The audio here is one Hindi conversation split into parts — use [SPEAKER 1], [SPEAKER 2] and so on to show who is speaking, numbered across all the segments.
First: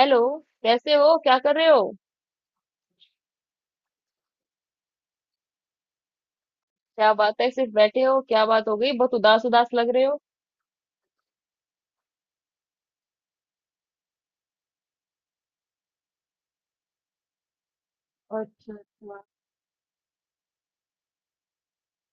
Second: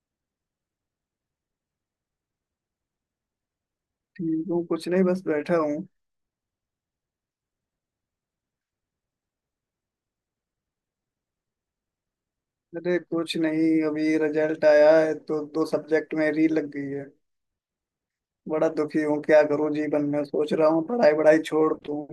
[SPEAKER 1] हेलो। कैसे हो, क्या कर रहे हो?
[SPEAKER 2] ठीक हूँ। कुछ नहीं, बस बैठा हूँ।
[SPEAKER 1] क्या बात है, सिर्फ बैठे हो? क्या बात हो गई, बहुत उदास उदास लग रहे हो।
[SPEAKER 2] अरे कुछ नहीं, अभी रिजल्ट आया है तो दो सब्जेक्ट में री लग गई है। बड़ा
[SPEAKER 1] अच्छा
[SPEAKER 2] दुखी
[SPEAKER 1] अच्छा।
[SPEAKER 2] हूँ, क्या करूँ जीवन में। सोच रहा हूँ पढ़ाई वढ़ाई छोड़ दूँ।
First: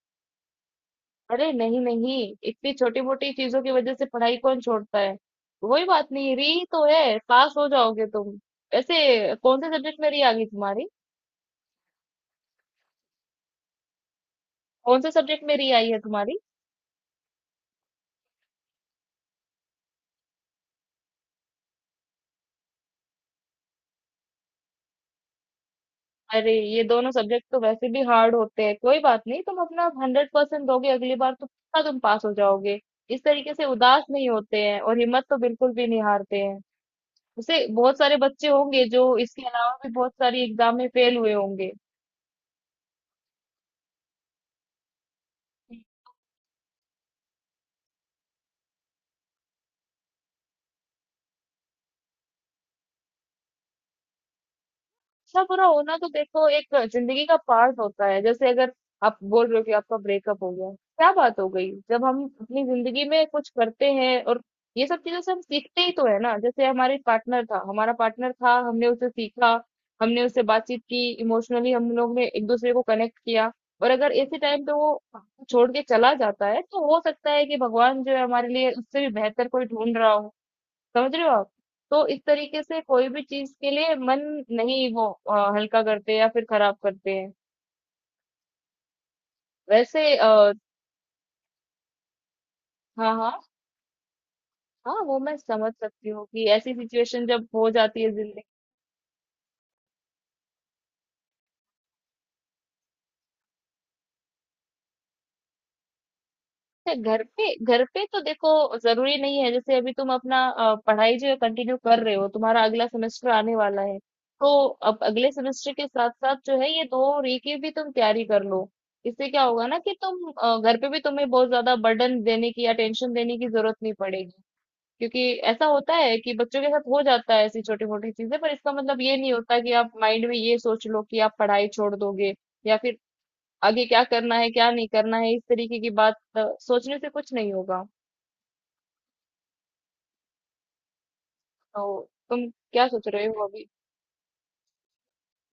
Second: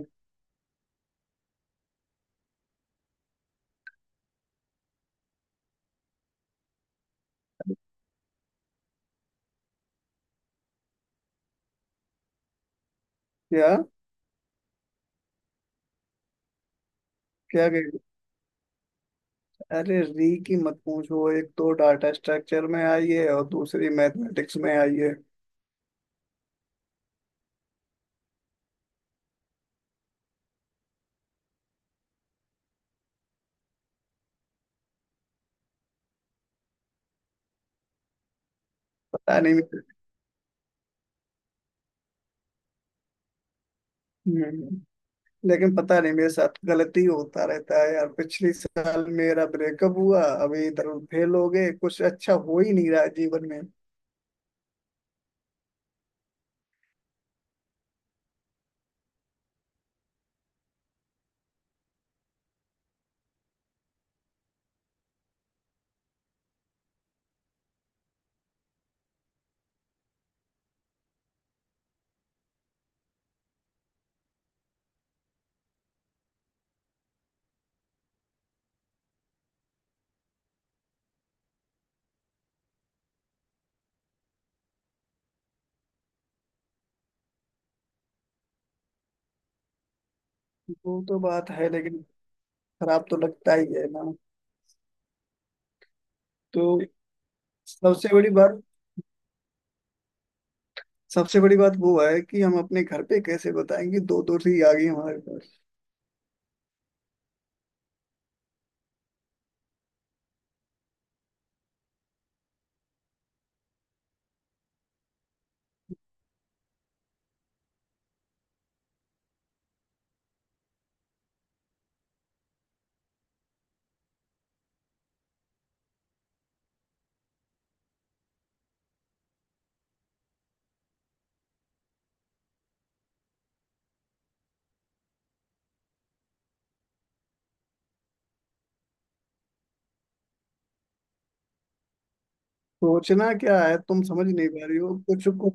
[SPEAKER 1] अरे नहीं नहीं, इतनी छोटी मोटी चीजों की वजह से पढ़ाई कौन छोड़ता है। कोई बात नहीं, री तो है, पास हो जाओगे तुम। वैसे कौन से सब्जेक्ट में री आ गई तुम्हारी?
[SPEAKER 2] क्या?
[SPEAKER 1] कौन से सब्जेक्ट में री आई है तुम्हारी?
[SPEAKER 2] क्या कह- अरे री की मत पूछो, एक तो डाटा स्ट्रक्चर में आई है और दूसरी मैथमेटिक्स में आई है।
[SPEAKER 1] अरे ये दोनों सब्जेक्ट तो वैसे भी हार्ड होते हैं, कोई बात नहीं, तुम अपना हंड्रेड परसेंट दोगे अगली बार तो पक्का तुम पास हो जाओगे। इस तरीके से उदास नहीं होते हैं, और हिम्मत तो बिल्कुल भी नहीं हारते हैं। वैसे बहुत सारे बच्चे होंगे जो
[SPEAKER 2] पता
[SPEAKER 1] इसके
[SPEAKER 2] नहीं
[SPEAKER 1] अलावा
[SPEAKER 2] मेरे-
[SPEAKER 1] भी बहुत सारी एग्जाम में फेल हुए होंगे।
[SPEAKER 2] हम्म, लेकिन पता नहीं मेरे साथ गलती होता रहता है यार। पिछले साल मेरा ब्रेकअप हुआ, अभी इधर फेल हो गए। कुछ अच्छा हो ही नहीं रहा है जीवन में।
[SPEAKER 1] अच्छा बुरा होना तो देखो एक जिंदगी का पार्ट होता है। जैसे अगर आप बोल रहे हो कि आपका ब्रेकअप हो गया, क्या बात हो गई। जब हम अपनी जिंदगी में कुछ करते हैं, और ये सब चीजों से हम सीखते ही तो है ना। जैसे हमारे पार्टनर था, हमारा पार्टनर था, हमने उसे सीखा, हमने उससे बातचीत की, इमोशनली हम लोग ने एक दूसरे को कनेक्ट किया। और अगर ऐसे टाइम पे वो छोड़ के चला जाता है, तो हो सकता है कि भगवान जो है हमारे लिए उससे भी बेहतर कोई ढूंढ रहा हो। समझ रहे हो आप? तो इस तरीके से कोई भी चीज के लिए मन नहीं, वो हल्का करते या फिर खराब करते हैं। वैसे आ,
[SPEAKER 2] वो तो बात है, लेकिन खराब
[SPEAKER 1] हाँ
[SPEAKER 2] तो
[SPEAKER 1] हाँ।
[SPEAKER 2] लगता ही है ना।
[SPEAKER 1] हाँ वो मैं समझ सकती हूँ कि ऐसी
[SPEAKER 2] तो
[SPEAKER 1] सिचुएशन जब हो जाती
[SPEAKER 2] सबसे
[SPEAKER 1] है
[SPEAKER 2] बड़ी
[SPEAKER 1] जिंदगी
[SPEAKER 2] बात सबसे बड़ी बात वो है कि हम अपने घर पे कैसे बताएंगे, दो दोषी आ गई हमारे पास।
[SPEAKER 1] में। घर पे, घर पे तो देखो जरूरी नहीं है। जैसे अभी तुम अपना पढ़ाई जो है कंटिन्यू कर रहे हो, तुम्हारा अगला सेमेस्टर आने वाला है। तो अब अगले सेमेस्टर के साथ साथ जो है ये दो री की भी तुम तैयारी कर लो। इससे क्या होगा ना कि तुम घर पे भी तुम्हें बहुत ज्यादा बर्डन देने की या टेंशन देने की जरूरत नहीं पड़ेगी। क्योंकि ऐसा होता है, कि बच्चों के साथ हो जाता है ऐसी छोटी मोटी चीजें, पर इसका मतलब ये नहीं होता कि आप माइंड में ये सोच लो कि आप पढ़ाई छोड़ दोगे, या फिर आगे क्या करना है क्या नहीं करना है, इस तरीके की बात सोचने से कुछ नहीं होगा। तो तुम क्या सोच रहे
[SPEAKER 2] सोचना
[SPEAKER 1] हो
[SPEAKER 2] क्या
[SPEAKER 1] अभी?
[SPEAKER 2] है, तुम समझ नहीं पा रही हो कुछ को।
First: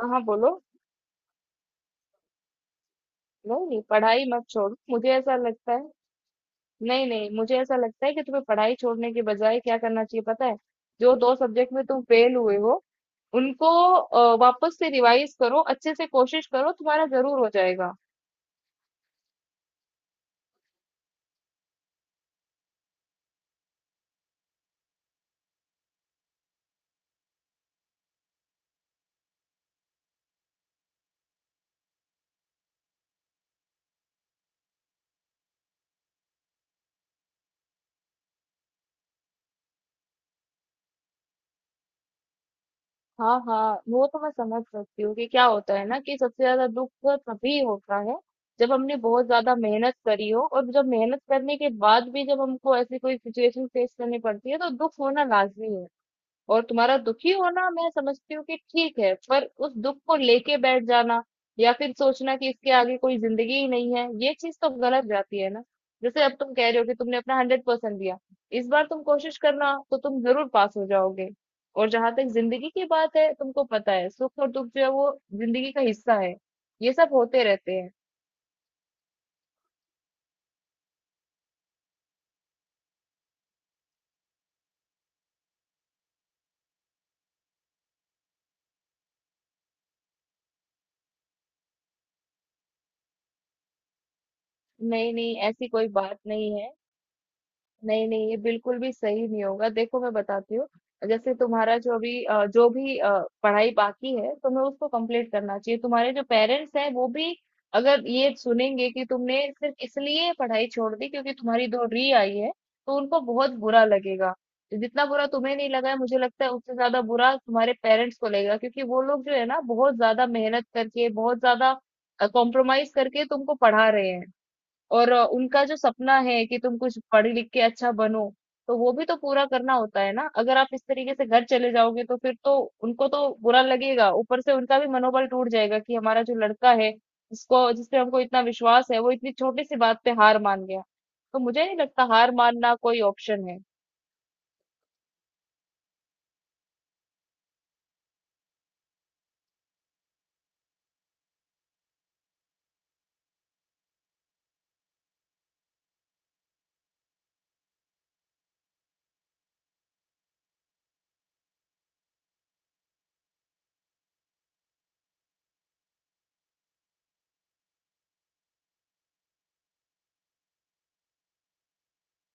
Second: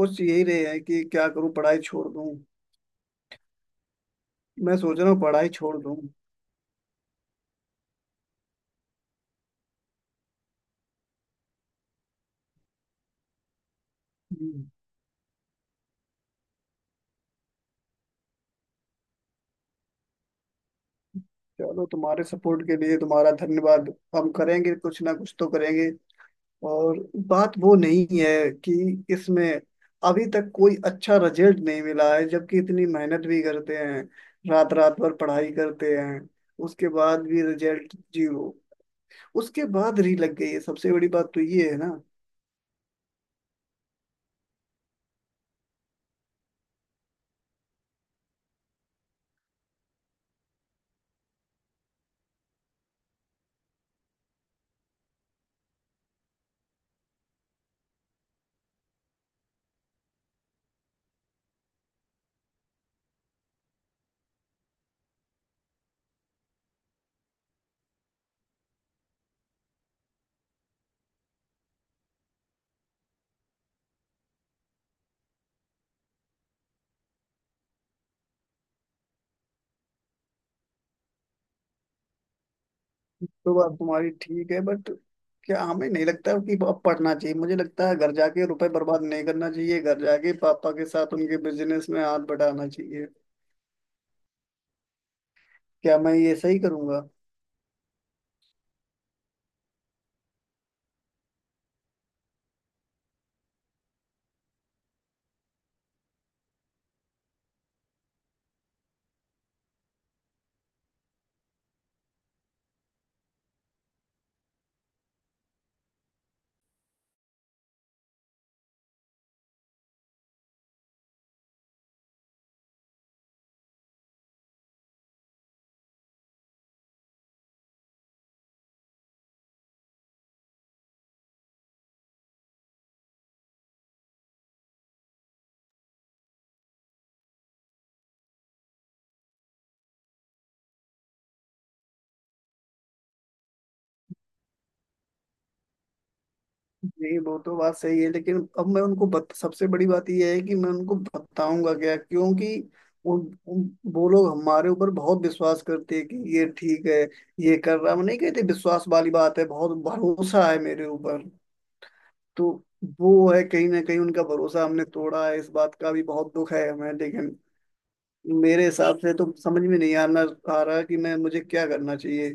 [SPEAKER 1] हाँ हाँ
[SPEAKER 2] यही
[SPEAKER 1] बोलो।
[SPEAKER 2] रहे हैं कि क्या करूं, पढ़ाई छोड़ दूं।
[SPEAKER 1] नहीं नहीं पढ़ाई मत छोड़ो,
[SPEAKER 2] मैं सोच
[SPEAKER 1] मुझे
[SPEAKER 2] रहा हूँ
[SPEAKER 1] ऐसा
[SPEAKER 2] पढ़ाई
[SPEAKER 1] लगता
[SPEAKER 2] छोड़
[SPEAKER 1] है।
[SPEAKER 2] दूं।
[SPEAKER 1] नहीं नहीं, मुझे ऐसा लगता है कि तुम्हें पढ़ाई छोड़ने के बजाय क्या करना चाहिए पता है, जो दो सब्जेक्ट में तुम फेल हुए हो, उनको
[SPEAKER 2] हम्म,
[SPEAKER 1] वापस से रिवाइज करो, अच्छे से कोशिश करो, तुम्हारा जरूर हो जाएगा।
[SPEAKER 2] चलो, तुम्हारे सपोर्ट के लिए तुम्हारा धन्यवाद। हम करेंगे, कुछ ना कुछ तो करेंगे। और बात वो नहीं है कि इसमें अभी तक कोई अच्छा रिजल्ट नहीं मिला है, जबकि इतनी मेहनत भी करते हैं। रात रात भर पढ़ाई करते हैं, उसके बाद भी रिजल्ट जीरो। उसके बाद री लग गई है, सबसे बड़ी बात तो ये है ना।
[SPEAKER 1] हाँ हाँ, वो तो मैं समझ सकती हूँ कि क्या होता है ना, कि सबसे ज्यादा दुख तो तभी होता है जब हमने बहुत ज्यादा मेहनत करी हो, और जब मेहनत करने के बाद भी जब हमको ऐसी कोई सिचुएशन फेस करनी पड़ती है, तो दुख होना लाजमी है। और तुम्हारा दुखी होना मैं समझती हूँ कि ठीक है, पर उस दुख को लेके बैठ जाना, या फिर सोचना कि इसके आगे कोई जिंदगी ही नहीं है, ये चीज तो गलत जाती है ना। जैसे अब तुम कह रहे हो कि तुमने अपना हंड्रेड परसेंट दिया, इस बार तुम कोशिश करना तो तुम जरूर पास हो जाओगे। और जहां तक जिंदगी की बात है, तुमको पता है, सुख और दुख जो है वो जिंदगी का हिस्सा है, ये सब होते रहते हैं।
[SPEAKER 2] तो बात तुम्हारी ठीक है, बट क्या हमें नहीं लगता कि अब पढ़ना चाहिए। मुझे लगता है घर जाके रुपए बर्बाद नहीं करना चाहिए, घर जाके पापा के साथ उनके बिजनेस में हाथ बटाना चाहिए।
[SPEAKER 1] नहीं नहीं ऐसी कोई
[SPEAKER 2] क्या मैं
[SPEAKER 1] बात
[SPEAKER 2] ये
[SPEAKER 1] नहीं
[SPEAKER 2] सही
[SPEAKER 1] है।
[SPEAKER 2] करूंगा?
[SPEAKER 1] नहीं, नहीं, ये बिल्कुल भी सही नहीं होगा। देखो मैं बताती हूँ, जैसे तुम्हारा जो भी पढ़ाई बाकी है, तुम्हें उसको कंप्लीट करना चाहिए। तुम्हारे जो पेरेंट्स हैं, वो भी अगर ये सुनेंगे कि तुमने सिर्फ इसलिए पढ़ाई छोड़ दी क्योंकि तुम्हारी डोहरी आई है, तो उनको बहुत बुरा लगेगा। जितना बुरा तुम्हें नहीं लगा है, मुझे लगता है उससे ज्यादा बुरा तुम्हारे पेरेंट्स को लगेगा, क्योंकि वो लोग जो है ना बहुत ज्यादा मेहनत करके, बहुत ज्यादा कॉम्प्रोमाइज करके तुमको पढ़ा रहे हैं। और उनका जो सपना है कि तुम कुछ पढ़ लिख के अच्छा बनो, तो वो भी तो पूरा करना होता है ना। अगर आप इस तरीके से घर चले जाओगे तो फिर तो उनको तो बुरा लगेगा, ऊपर से उनका भी मनोबल टूट जाएगा कि हमारा जो लड़का है जिसको, जिस पे हमको इतना विश्वास है, वो इतनी छोटी सी बात पे हार मान गया। तो मुझे नहीं लगता हार मानना कोई ऑप्शन है।
[SPEAKER 2] नहीं, वो तो बात सही है, लेकिन अब मैं सबसे बड़ी बात यह है कि मैं उनको बताऊंगा क्या, क्योंकि उन, उन, वो लोग हमारे ऊपर बहुत विश्वास करते हैं कि ये ठीक है, ये कर रहा है। हम नहीं कहते, विश्वास वाली बात है, बहुत भरोसा है मेरे ऊपर। तो वो है, कहीं ना कहीं उनका भरोसा हमने तोड़ा है, इस बात का भी बहुत दुख है हमें। लेकिन मेरे हिसाब से तो समझ में नहीं आना आ रहा कि मैं मुझे क्या करना चाहिए।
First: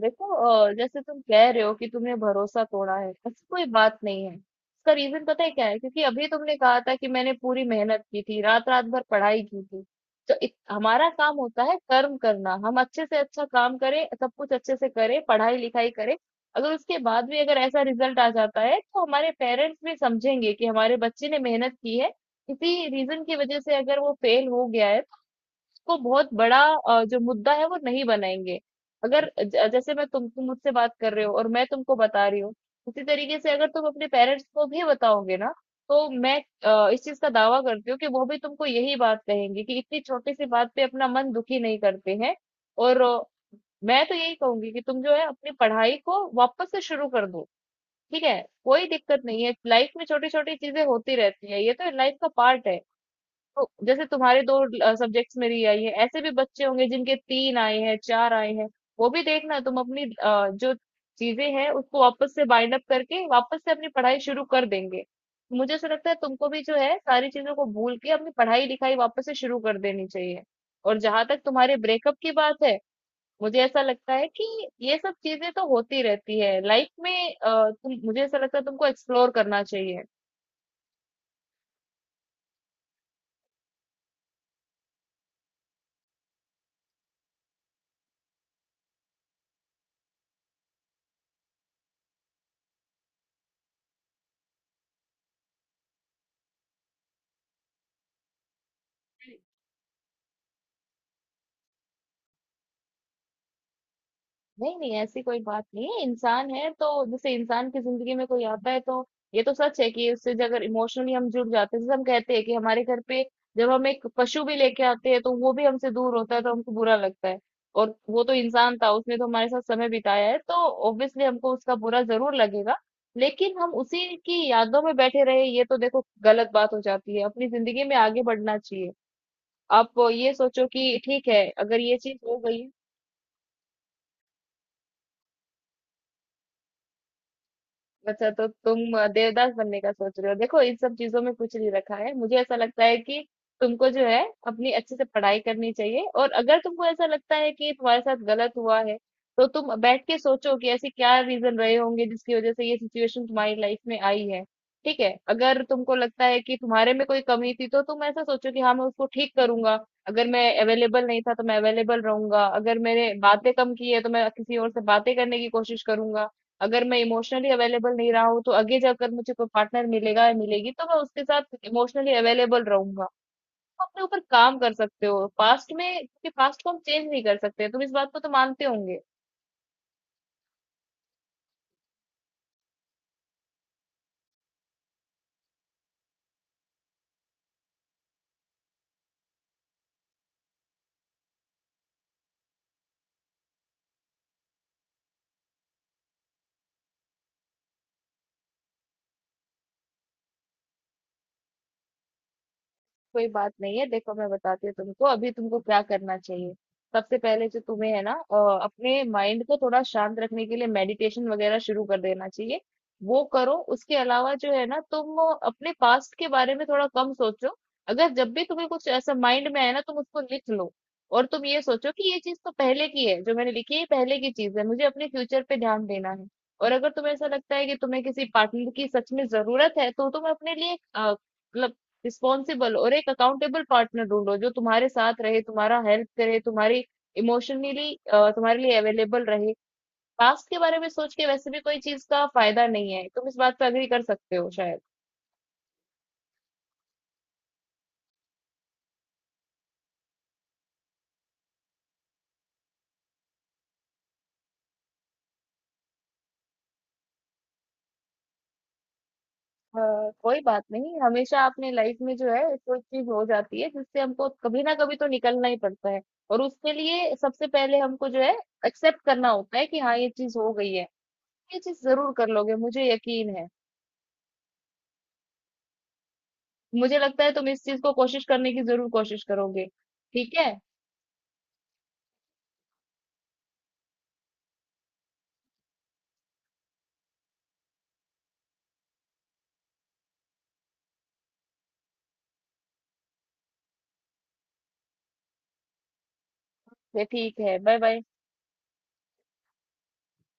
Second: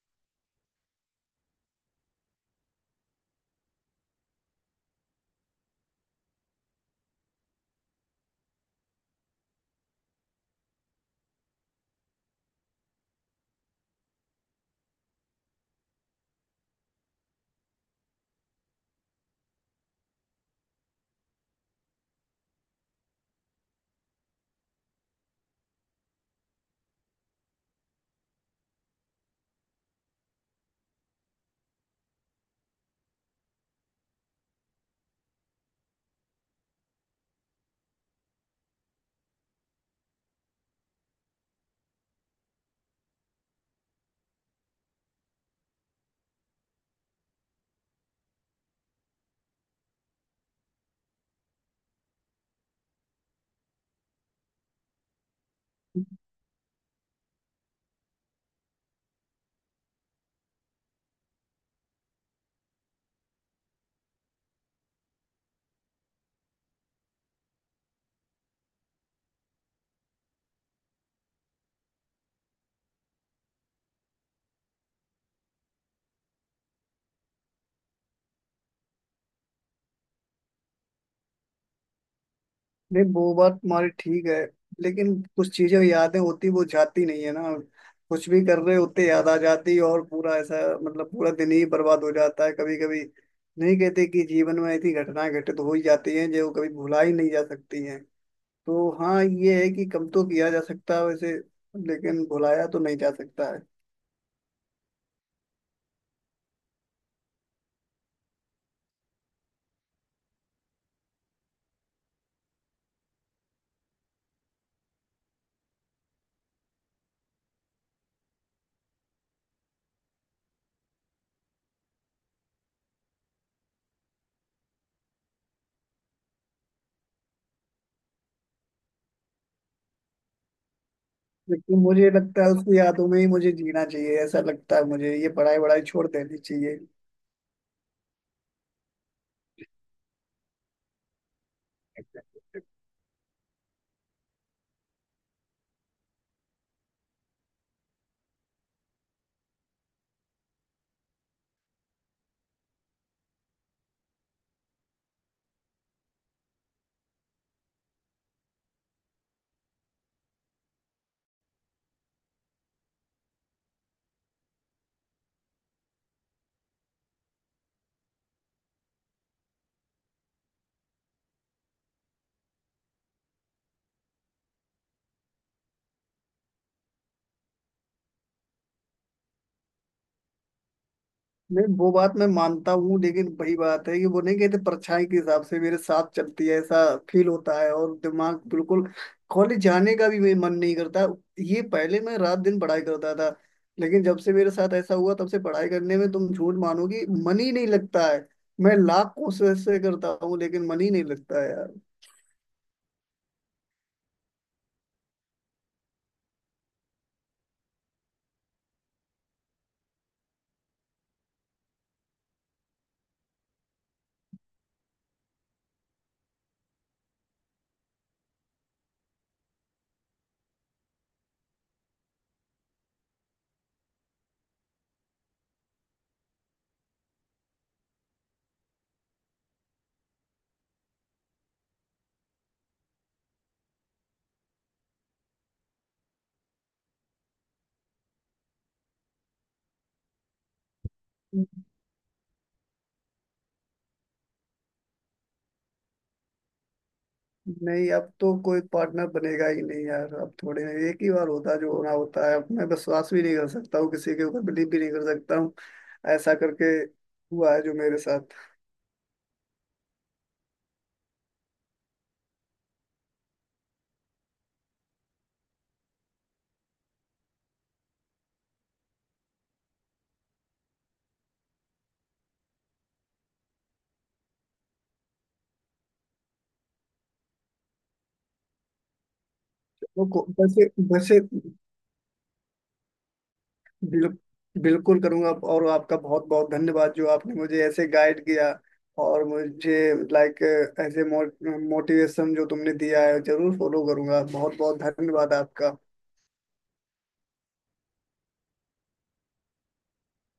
[SPEAKER 1] देखो जैसे तुम कह रहे हो कि तुमने भरोसा तोड़ा है, ऐसी कोई बात नहीं है। इसका रीजन पता है क्या है, क्योंकि अभी तुमने कहा था कि मैंने पूरी मेहनत की थी, रात रात भर पढ़ाई की थी। तो हमारा काम होता है कर्म करना, हम अच्छे से अच्छा काम करें, सब कुछ अच्छे से करें, पढ़ाई लिखाई करें। अगर उसके बाद भी अगर ऐसा रिजल्ट आ जाता है, तो हमारे पेरेंट्स भी समझेंगे कि हमारे बच्चे ने मेहनत की है, किसी रीजन की वजह से अगर वो फेल हो गया है, को बहुत बड़ा जो मुद्दा है वो नहीं बनाएंगे। अगर जैसे मैं तुम मुझसे बात कर रहे हो और मैं तुमको बता रही हूँ, उसी तरीके से अगर तुम अपने पेरेंट्स को भी बताओगे ना, तो मैं इस चीज का दावा करती हूँ कि वो भी तुमको यही बात कहेंगे कि इतनी छोटी सी बात पे अपना मन दुखी नहीं करते हैं। और मैं तो यही कहूंगी कि तुम जो है अपनी पढ़ाई को वापस से शुरू कर दो। ठीक है? कोई दिक्कत नहीं है, लाइफ में छोटी छोटी चीजें होती रहती है, ये तो लाइफ का पार्ट है। तो जैसे तुम्हारे दो सब्जेक्ट्स मेरी आई है, ऐसे भी बच्चे होंगे जिनके तीन आए हैं, चार आए हैं। वो भी देखना, तुम अपनी जो चीजें हैं उसको वापस से बाइंड अप करके वापस से अपनी पढ़ाई शुरू कर देंगे। मुझे ऐसा लगता है तुमको भी जो है सारी चीजों को भूल के अपनी पढ़ाई लिखाई वापस से शुरू कर देनी चाहिए। और जहां तक तुम्हारे ब्रेकअप की बात है, मुझे ऐसा लगता है कि ये सब चीजें तो होती रहती है लाइफ में। तुम, मुझे ऐसा लगता है तुमको एक्सप्लोर करना चाहिए।
[SPEAKER 2] नहीं, वो बात तुम्हारी ठीक है, लेकिन कुछ चीजें यादें होती, वो जाती नहीं है ना। कुछ भी कर रहे होते, याद आ जाती, और पूरा ऐसा, मतलब पूरा दिन ही बर्बाद हो जाता है कभी कभी। नहीं कहते कि जीवन में ऐसी घटनाएं घटित हो ही जाती हैं जो कभी भुला ही नहीं जा सकती हैं। तो हाँ, ये है कि कम तो किया जा सकता है वैसे, लेकिन भुलाया तो नहीं जा सकता है।
[SPEAKER 1] नहीं नहीं ऐसी कोई बात नहीं है, इंसान है तो, जैसे इंसान की जिंदगी में कोई आता है तो ये तो सच है कि उससे जो अगर इमोशनली हम जुड़ जाते हैं। जैसे हम कहते हैं कि हमारे घर पे जब हम एक पशु भी लेके आते हैं, तो वो भी हमसे दूर होता है तो हमको बुरा लगता है। और वो तो इंसान था, उसने तो हमारे साथ समय बिताया है, तो ऑब्वियसली हमको उसका बुरा जरूर लगेगा। लेकिन हम उसी की यादों में बैठे रहे, ये तो देखो गलत बात हो जाती है, अपनी जिंदगी में आगे बढ़ना चाहिए। आप ये सोचो कि ठीक है, अगर
[SPEAKER 2] लेकिन
[SPEAKER 1] ये
[SPEAKER 2] मुझे
[SPEAKER 1] चीज हो
[SPEAKER 2] लगता है
[SPEAKER 1] गई।
[SPEAKER 2] उसकी यादों में ही मुझे जीना चाहिए। ऐसा लगता है मुझे ये पढ़ाई वढ़ाई छोड़ देनी चाहिए।
[SPEAKER 1] अच्छा, तो तुम देवदास बनने का सोच रहे हो। देखो इन सब चीजों में कुछ नहीं रखा है, मुझे ऐसा लगता है कि तुमको जो है अपनी अच्छे से पढ़ाई करनी चाहिए। और अगर तुमको ऐसा लगता है कि तुम्हारे साथ गलत हुआ है, तो तुम बैठ के सोचो कि ऐसे क्या रीजन रहे होंगे जिसकी वजह से ये सिचुएशन तुम्हारी लाइफ में आई है। ठीक है? अगर तुमको लगता है कि तुम्हारे में कोई कमी थी, तो तुम ऐसा सोचो कि हाँ मैं उसको ठीक करूंगा। अगर मैं अवेलेबल नहीं था तो मैं अवेलेबल रहूंगा, अगर मैंने बातें कम की है तो मैं किसी और से बातें करने की कोशिश करूंगा, अगर मैं इमोशनली अवेलेबल नहीं रहा हूँ तो आगे जाकर मुझे कोई पार्टनर मिलेगा या मिलेगी तो मैं उसके साथ इमोशनली अवेलेबल रहूंगा। तुम अपने ऊपर काम कर सकते हो। पास्ट में, क्योंकि पास्ट को हम चेंज नहीं कर सकते, तुम इस बात को तो मानते होंगे।
[SPEAKER 2] नहीं, वो बात मैं मानता हूँ, लेकिन वही बात है कि वो नहीं कहते, परछाई के हिसाब से मेरे साथ चलती है, ऐसा फील होता है। और दिमाग बिल्कुल, कॉलेज जाने का भी मेरा मन नहीं करता। ये पहले मैं रात दिन पढ़ाई करता था, लेकिन जब से मेरे साथ ऐसा हुआ, तब से पढ़ाई करने में, तुम झूठ मानोगी, मन ही नहीं लगता है। मैं लाख कोशिशें करता हूँ लेकिन मन ही नहीं लगता है यार।
[SPEAKER 1] कोई बात नहीं है, देखो मैं बताती हूँ तुमको अभी तुमको क्या करना चाहिए। सबसे पहले जो तुम्हें है ना अपने माइंड को थोड़ा शांत रखने के लिए मेडिटेशन वगैरह शुरू कर देना चाहिए, वो करो। उसके अलावा जो है ना, तुम अपने पास्ट के बारे में थोड़ा कम सोचो। अगर जब भी तुम्हें कुछ ऐसा माइंड में है ना, तुम उसको लिख लो, और तुम ये सोचो कि ये चीज तो पहले की है, जो मैंने लिखी है ये पहले की चीज है, मुझे अपने फ्यूचर पे ध्यान देना है। और अगर तुम्हें ऐसा लगता है कि तुम्हें किसी पार्टनर की सच में जरूरत है, तो तुम अपने लिए मतलब रिस्पॉन्सिबल और एक अकाउंटेबल पार्टनर ढूंढो, जो तुम्हारे साथ रहे, तुम्हारा हेल्प करे, तुम्हारी, इमोशनली तुम्हारे लिए अवेलेबल रहे। पास्ट के बारे में सोच के वैसे भी कोई चीज का फायदा नहीं है, तुम इस बात पे अग्री कर सकते हो शायद।
[SPEAKER 2] नहीं, अब तो कोई पार्टनर बनेगा ही नहीं यार। अब थोड़े में एक ही बार होता है जो होना होता है। अब मैं विश्वास भी नहीं कर सकता हूँ किसी के ऊपर, बिलीव भी नहीं कर सकता हूँ ऐसा करके। हुआ है जो मेरे साथ।
[SPEAKER 1] हाँ, कोई बात नहीं, हमेशा अपने लाइफ में जो है कोई चीज हो जाती है जिससे हमको कभी ना कभी तो निकलना ही पड़ता है। और उसके लिए सबसे पहले हमको जो है एक्सेप्ट करना होता है कि हाँ ये चीज हो गई है। ये चीज जरूर कर लोगे, मुझे यकीन है। मुझे लगता है तुम इस चीज को कोशिश करने की जरूर कोशिश करोगे। ठीक है,
[SPEAKER 2] वैसे, वैसे बिल, बिल्कुल करूंगा। और आपका बहुत बहुत धन्यवाद जो आपने मुझे ऐसे गाइड किया। और मुझे लाइक ऐसे मोटिवेशन जो तुमने दिया है, जरूर फॉलो करूंगा। बहुत बहुत धन्यवाद आपका।
[SPEAKER 1] ये ठीक है, बाय बाय।